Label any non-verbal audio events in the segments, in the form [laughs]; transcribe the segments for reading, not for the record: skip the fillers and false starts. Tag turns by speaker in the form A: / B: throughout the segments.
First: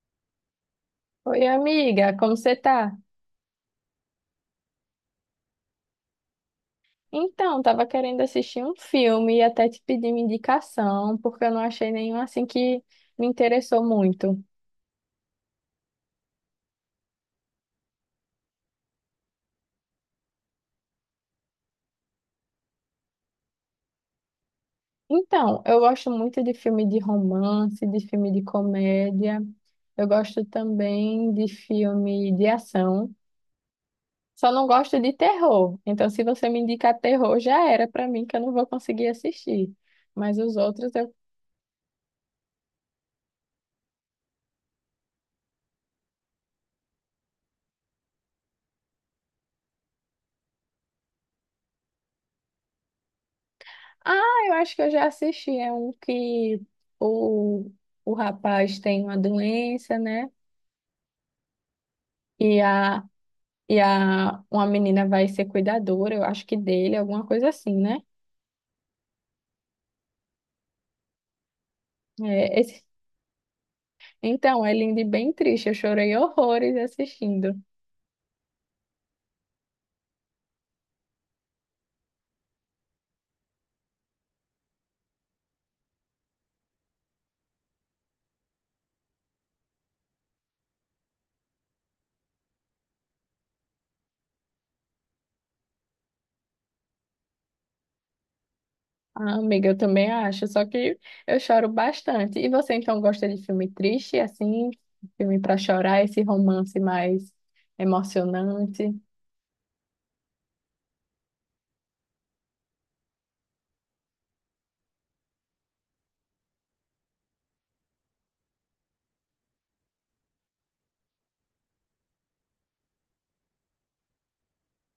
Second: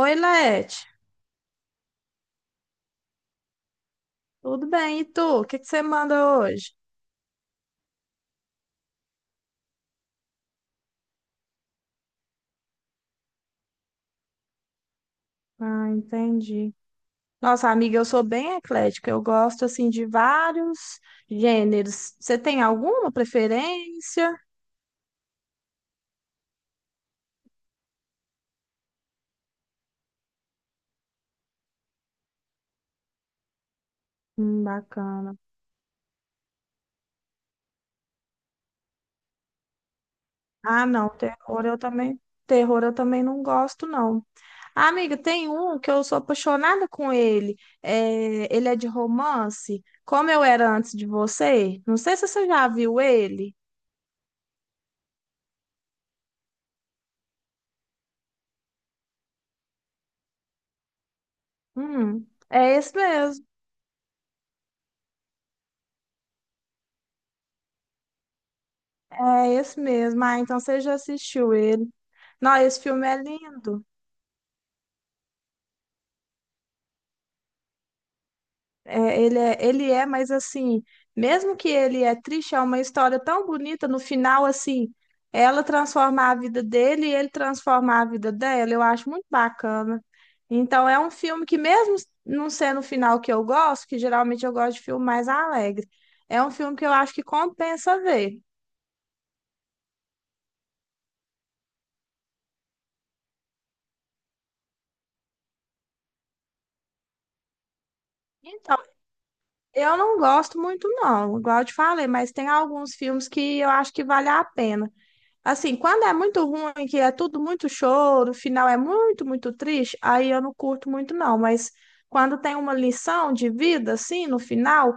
A: Oi, Lete.
B: Oi, amiga, como você tá?
A: Tudo bem? E tu? O que que você manda hoje?
B: Então, tava querendo assistir um filme e até te pedir uma indicação, porque eu não achei nenhum assim que me interessou muito.
A: Ah, entendi. Nossa, amiga, eu sou bem eclética. Eu gosto, assim, de vários gêneros. Você tem alguma preferência?
B: Então, eu gosto muito de filme de romance, de filme de comédia. Eu gosto também de filme de ação. Só não gosto de
A: Bacana.
B: terror. Então, se você me indicar terror, já era pra mim que eu não vou conseguir assistir. Mas os
A: Ah,
B: outros
A: não.
B: eu
A: Terror eu também não gosto, não. Ah, amiga, tem um que eu sou apaixonada com ele. Ele é de romance. Como eu era antes de você. Não sei se você já viu ele.
B: Ah, eu acho que eu já assisti. É um que o, o rapaz tem uma doença, né? E
A: É esse
B: a,
A: mesmo.
B: e a uma menina vai ser cuidadora, eu acho que dele, alguma coisa assim, né?
A: É esse mesmo. Ah, então você já assistiu ele. Não,
B: É,
A: esse
B: esse-
A: filme é lindo.
B: então, é lindo e bem triste. Eu chorei horrores assistindo.
A: É, ele é, mas assim, mesmo que ele é triste, é uma história tão bonita. No final, assim, ela transformar a vida dele e ele transformar a vida dela. Eu acho muito bacana. Então, é um filme que, mesmo não sendo o final que eu gosto, que geralmente eu gosto de filme mais alegre, é um filme que eu acho que compensa ver.
B: Ah, amiga, eu também acho, só que eu choro bastante. E você então gosta de filme triste, assim, filme para chorar, esse romance mais
A: Então,
B: emocionante?
A: eu não gosto muito, não, igual eu te falei, mas tem alguns filmes que eu acho que vale a pena. Assim, quando é muito ruim, que é tudo muito choro, o final é muito, muito triste, aí eu não curto muito, não. Mas quando tem uma lição de vida, assim, no final,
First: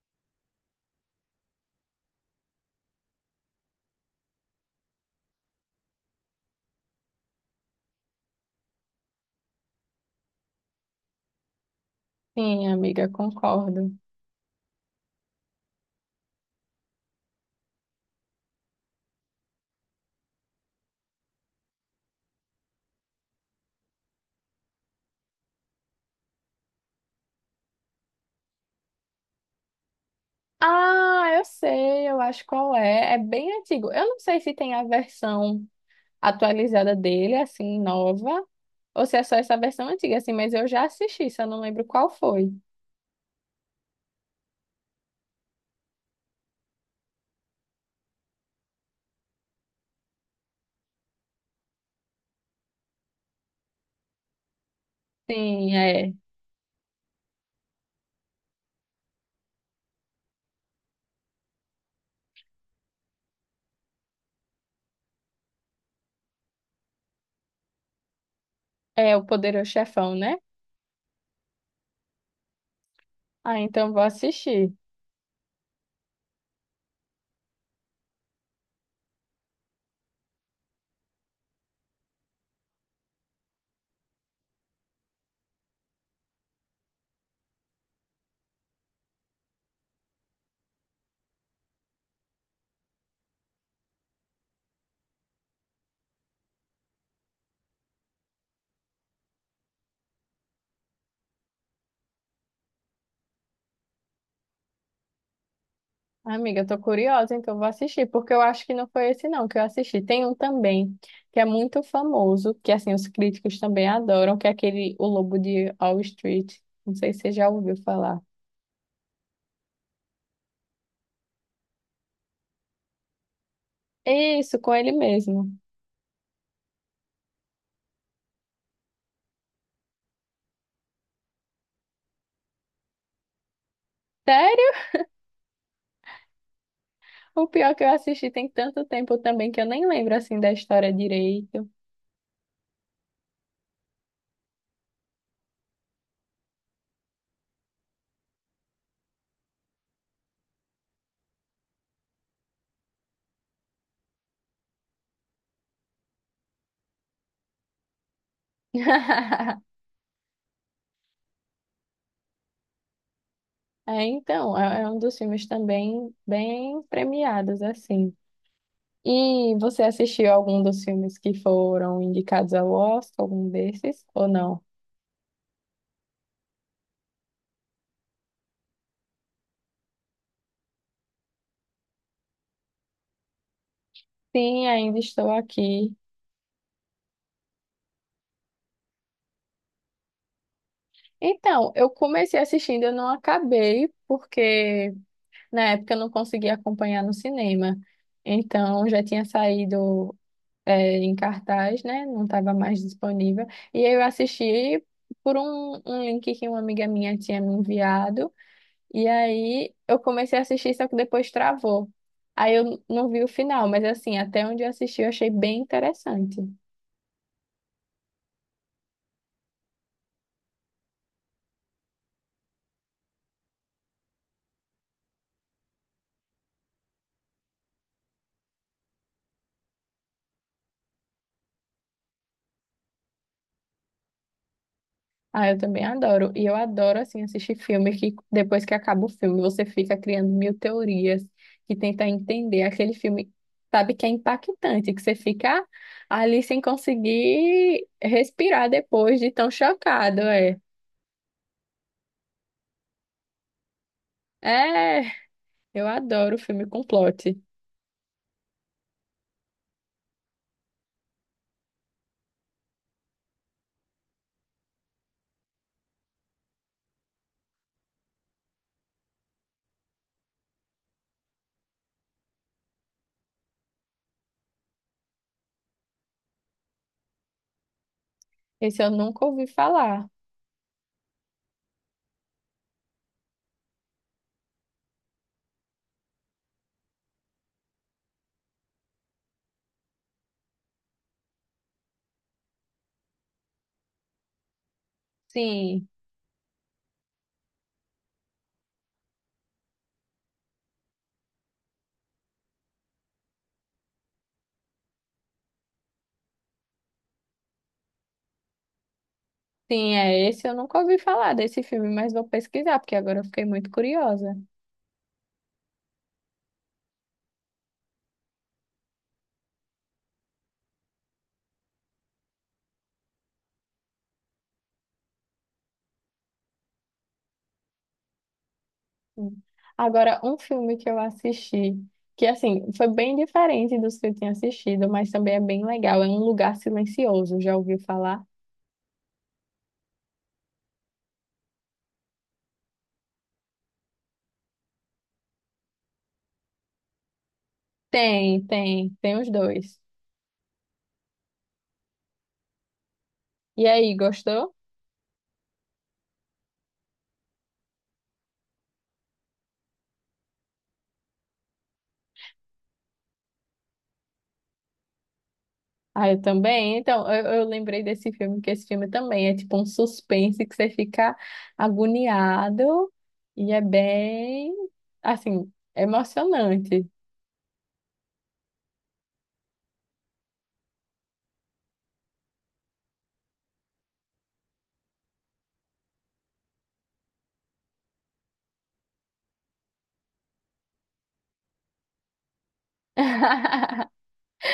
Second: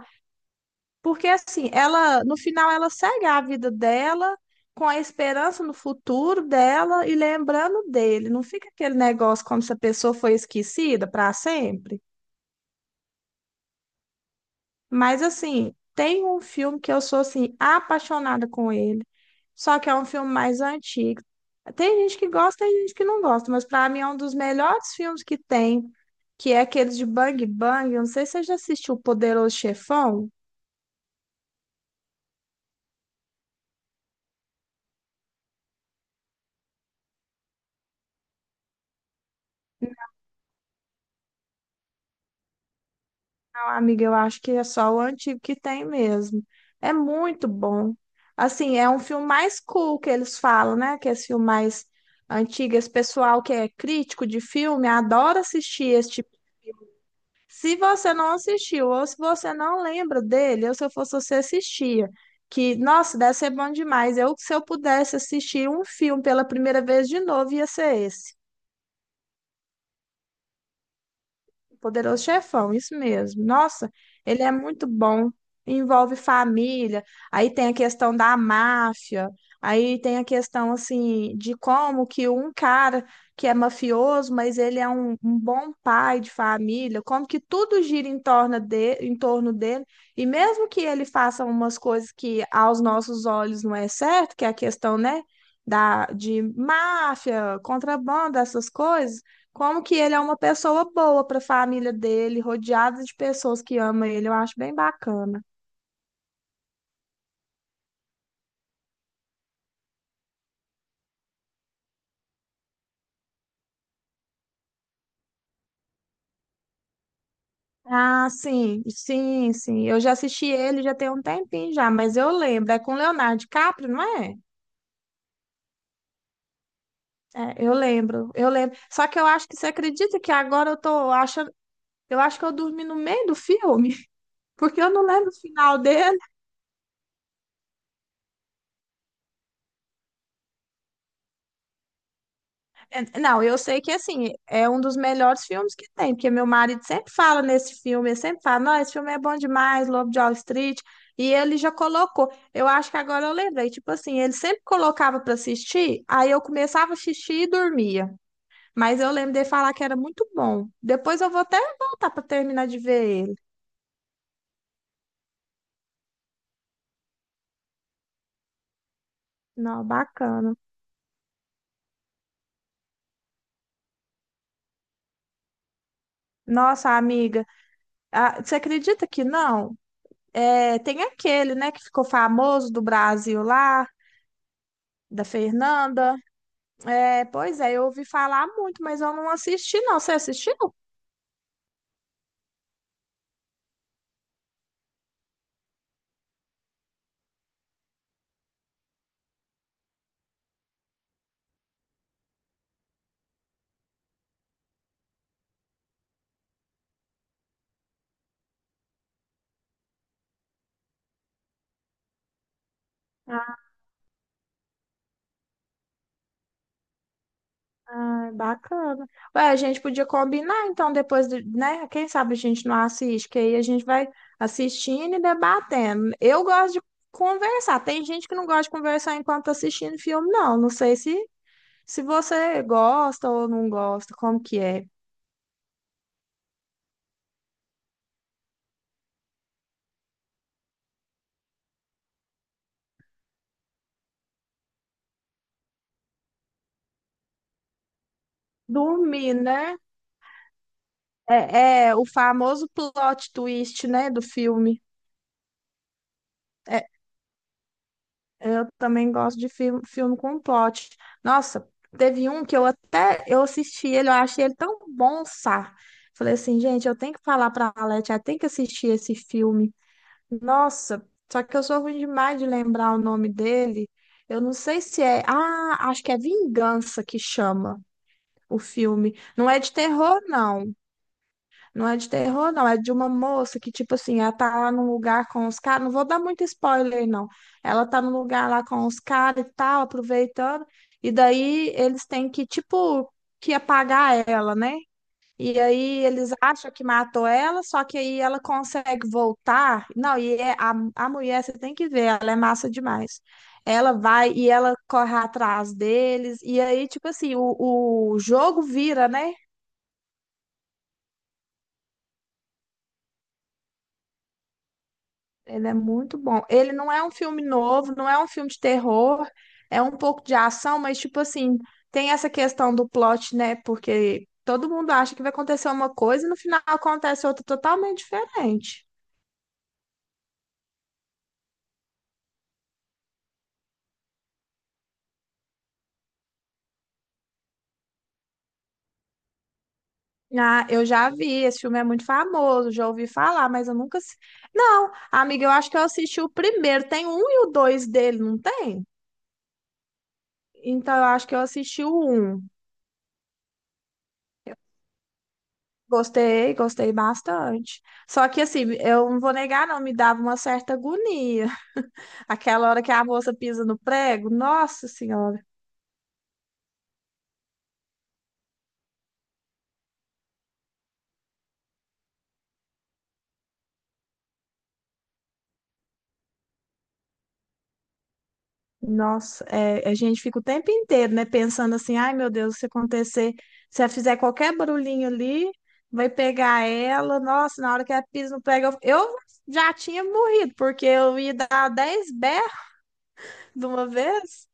A: porque assim, ela, no final, ela segue a vida dela com a esperança no futuro dela e lembrando dele. Não fica aquele negócio como se a pessoa foi esquecida para sempre.
B: Sim, amiga, concordo.
A: Mas assim, tem um filme que eu sou assim apaixonada com ele, só que é um filme mais antigo. Tem gente que gosta, tem gente que não gosta, mas para mim é um dos melhores filmes que tem, que é aquele de Bang Bang. Eu não sei se você já assistiu O Poderoso Chefão.
B: Ah, eu sei, eu acho qual é. É bem antigo. Eu não sei se tem a versão atualizada dele, assim, nova, ou se é só essa versão antiga, assim, mas eu já assisti, só não lembro qual foi.
A: Não, amiga, eu acho que é só o antigo que tem mesmo. É muito bom. Assim, é um filme mais cool que eles falam, né? Que é esse filme mais antigo. Esse pessoal que é crítico de filme adora
B: Sim,
A: assistir
B: é.
A: esse. Se você não assistiu ou se você não lembra dele, ou se eu fosse você assistia, que, nossa, deve ser bom demais. Eu, se eu pudesse assistir um filme pela primeira vez de novo, ia ser esse.
B: É o Poderoso Chefão, né?
A: Poderoso Chefão, isso mesmo.
B: Ah,
A: Nossa,
B: então vou
A: ele é
B: assistir.
A: muito bom. Envolve família, aí tem a questão da máfia, aí tem a questão assim de como que um cara que é mafioso, mas ele é um bom pai de família, como que tudo gira em torno em torno dele, e mesmo que ele faça umas coisas que aos nossos olhos não é certo, que é a questão, né, de máfia, contrabando, essas coisas como que ele é uma pessoa boa para a família dele, rodeado de pessoas que amam ele, eu acho bem bacana.
B: Amiga, eu tô curiosa, então vou assistir, porque eu acho que não foi esse não que eu assisti. Tem um também, que é muito famoso, que assim, os críticos também adoram, que é aquele O Lobo de Wall Street. Não sei se você já ouviu falar.
A: Ah, sim, sim, sim. Eu já assisti ele já tem um tempinho já, mas eu lembro. É com Leonardo DiCaprio, não é?
B: Isso, com ele mesmo.
A: É, eu lembro, eu lembro. Só que eu acho que você acredita que agora eu tô achando. Eu acho que eu dormi no meio do filme, [laughs] porque
B: Sério?
A: eu não lembro o final dele.
B: O pior que eu assisti tem tanto tempo também que eu nem lembro assim da história direito.
A: É, não, eu sei que assim, é um dos melhores filmes que tem, porque meu marido sempre fala nesse filme, ele sempre fala, não, esse filme é bom demais, Lobo de Wall Street, e ele já colocou. Eu acho que agora eu lembrei, tipo assim, ele sempre colocava pra assistir, aí eu começava a assistir e dormia. Mas eu lembro dele falar que
B: [laughs]
A: era muito bom. Depois eu vou até voltar pra terminar de ver ele.
B: Então, é um dos filmes também bem premiados assim. E você
A: Não,
B: assistiu
A: bacana.
B: algum dos filmes que foram indicados ao Oscar, algum desses ou não?
A: Nossa, amiga, ah, você acredita que não? É, tem aquele, né, que ficou famoso do Brasil lá,
B: Sim, ainda
A: da
B: estou aqui.
A: Fernanda. É, pois é, eu ouvi falar muito, mas eu não assisti, não. Você assistiu?
B: Então, eu comecei assistindo, eu não acabei porque na época eu não conseguia acompanhar no cinema. Então, já tinha saído é, em cartaz, né? Não estava mais disponível. E aí eu assisti por um link que uma amiga minha tinha me enviado. E aí eu comecei a assistir, só que depois travou. Aí eu não vi o final, mas assim, até onde eu assisti, eu achei bem interessante.
A: Ah, bacana. Ué, a gente podia combinar, então, depois, de, né? Quem sabe a gente não assiste, que aí a gente vai assistindo e debatendo. Eu gosto de conversar. Tem gente que não gosta de conversar enquanto tá assistindo filme, não. Não sei se você gosta ou não gosta, como que é.
B: Ah, eu também adoro. E eu adoro, assim, assistir filme que depois que acaba o filme, você fica criando mil teorias que tenta entender aquele filme, sabe, que é impactante, que você fica ali sem conseguir respirar depois de
A: Dormir,
B: tão
A: né?
B: chocado, é.
A: É o famoso plot twist, né, do filme.
B: É, eu adoro filme com plot.
A: Eu também gosto de filme com plot. Nossa, teve um que eu até eu assisti ele, eu achei ele tão bom, sá. Falei assim, gente, eu tenho que falar pra Alete, ela tem que assistir esse filme. Nossa, só que eu sou ruim demais de lembrar o nome dele. Eu não sei se é. Ah, acho que é Vingança que chama o
B: Esse eu
A: filme.
B: nunca ouvi
A: Não é de
B: falar.
A: terror, não. Não é de terror, não. É de uma moça que, tipo assim, ela tá lá num lugar com os caras. Não vou dar muito spoiler, não. Ela tá num lugar lá com os caras e tal, aproveitando. E daí eles têm que, tipo, que apagar ela, né? E
B: Sim,
A: aí eles acham que matou ela, só que aí ela consegue voltar. Não, e a mulher, você tem que ver, ela é massa demais. Ela vai e ela corre atrás deles. E aí, tipo assim, o jogo vira, né?
B: sim, é esse eu nunca ouvi falar desse filme, mas vou pesquisar, porque agora eu fiquei muito curiosa.
A: Ele é muito bom. Ele não é um filme novo, não é um filme de terror, é um pouco de ação, mas tipo assim, tem essa questão do plot, né? Porque todo mundo acha que vai acontecer uma coisa e no final acontece outra totalmente diferente.
B: Sim. Agora, um filme que eu assisti, que assim, foi bem diferente dos que eu tinha assistido, mas também é bem legal, é Um Lugar Silencioso, já ouviu falar?
A: Ah, eu já vi, esse filme é muito famoso, já ouvi falar, mas eu nunca. Não, amiga, eu acho que eu assisti o primeiro. Tem um e o dois dele, não
B: Tem,
A: tem?
B: tem, tem os dois.
A: Então eu acho que eu assisti o um.
B: E aí, gostou?
A: Gostei, gostei bastante. Só que assim, eu não vou negar, não, me dava uma certa agonia. [laughs] Aquela hora que a moça pisa no prego, nossa senhora,
B: Ah, eu também. Então, eu lembrei desse filme, que esse filme também é tipo um suspense que você fica agoniado e é bem, assim, emocionante.
A: nossa, é, a gente fica o tempo inteiro, né, pensando assim, ai meu Deus, se acontecer, se ela fizer qualquer barulhinho ali, vai pegar ela, nossa, na hora que ela pisa no prego, eu já tinha morrido, porque eu ia dar 10 berros de uma
B: [laughs]
A: vez.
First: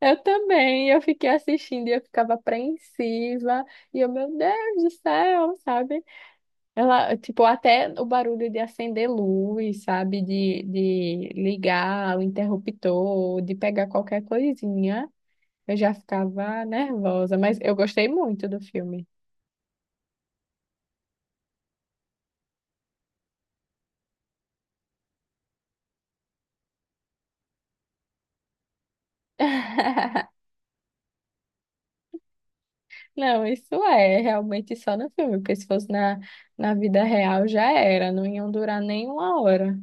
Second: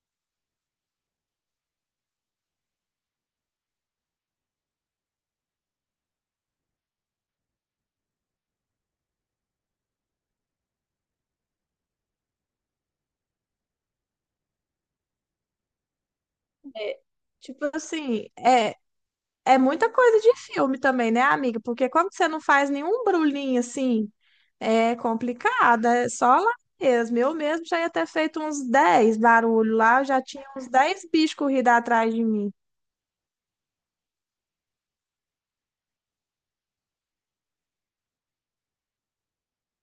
B: Eu também, eu fiquei assistindo e eu ficava apreensiva, e eu, meu Deus do céu, sabe? Ela, tipo, até o barulho de acender luz, sabe? De ligar o interruptor, de pegar qualquer coisinha, eu já ficava
A: É,
B: nervosa, mas
A: tipo
B: eu gostei
A: assim,
B: muito do filme.
A: É muita coisa de filme também, né, amiga? Porque quando você não faz nenhum brulhinho assim, é complicado, é só lá mesmo. Eu mesmo já ia ter feito uns 10 barulhos lá, eu já
B: [laughs]
A: tinha uns 10 bichos corridos atrás de mim.
B: Não, isso é realmente só no filme, porque se fosse na vida real já era, não iam durar nem uma hora.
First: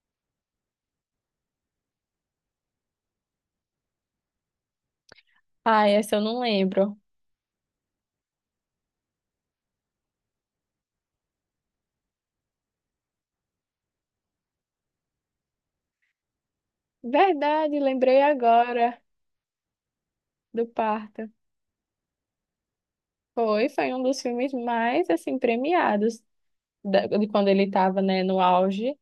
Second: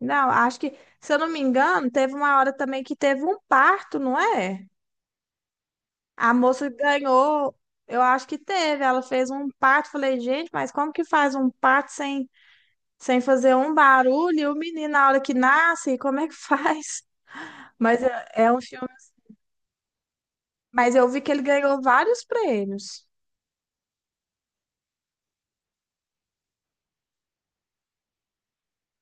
A: Não, acho que, se eu não me engano, teve uma hora também que teve um parto, não é?
B: Ah, essa eu
A: A
B: não
A: moça
B: lembro.
A: ganhou, eu acho que teve, ela fez um parto. Falei, gente, mas como que faz um parto sem fazer um barulho? E o menino, na hora que nasce, como é que [laughs] faz?
B: Verdade,
A: Mas
B: lembrei
A: é um filme.
B: agora. Do
A: Mas eu vi
B: parto.
A: que ele ganhou vários prêmios.
B: Foi um dos filmes mais assim premiados da- de quando ele estava, né, no auge,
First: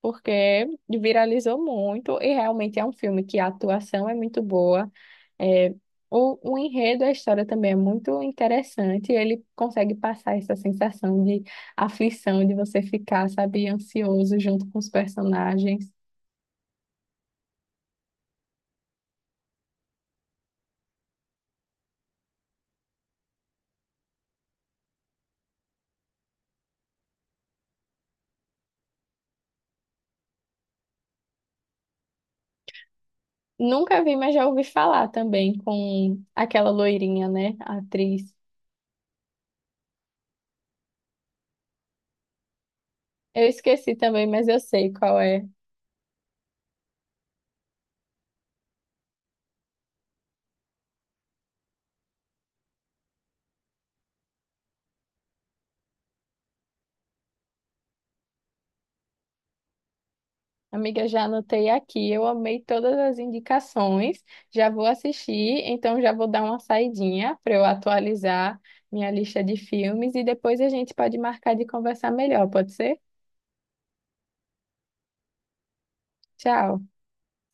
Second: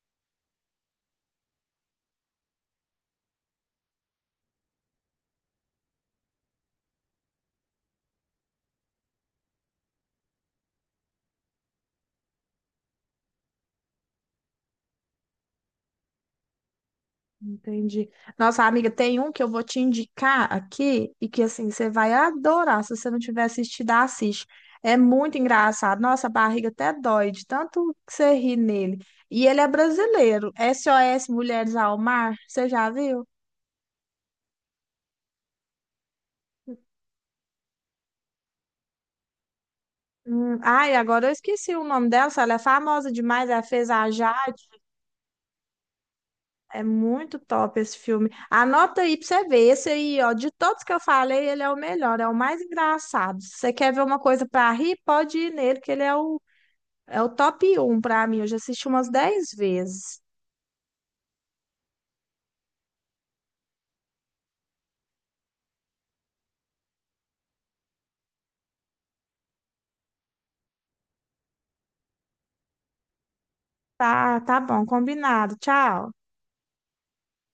B: porque viralizou muito e realmente é um filme que a atuação é muito boa. É, o enredo, a história também é muito interessante. E ele consegue passar essa sensação de aflição, de você ficar, sabe, ansioso junto com os personagens.
A: Entendi. Nossa, amiga, tem um que eu vou te indicar aqui e que assim você vai adorar. Se você não tiver assistido, assiste. É muito engraçado. Nossa, a barriga até dói de tanto que você ri nele. E ele é brasileiro. SOS Mulheres ao Mar. Você já viu?
B: Nunca vi, mas já ouvi falar também com aquela loirinha, né, a atriz.
A: Ai, agora eu esqueci o nome dela. Ela é famosa
B: Eu
A: demais. Ela fez
B: esqueci
A: a.
B: também, mas eu sei qual é.
A: É muito top esse filme. Anota aí pra você ver. Esse aí, ó, de todos que eu falei, ele é o melhor, é o mais engraçado. Se você quer ver uma coisa pra rir, pode ir nele, que ele é o top um pra mim. Eu já assisti umas 10 vezes.
B: Amiga, já anotei aqui, eu amei todas as indicações, já vou assistir, então já vou dar uma saidinha para eu atualizar minha lista de filmes e depois a gente pode marcar de conversar melhor, pode ser?
A: Tá, tá bom, combinado. Tchau.
B: Tchau.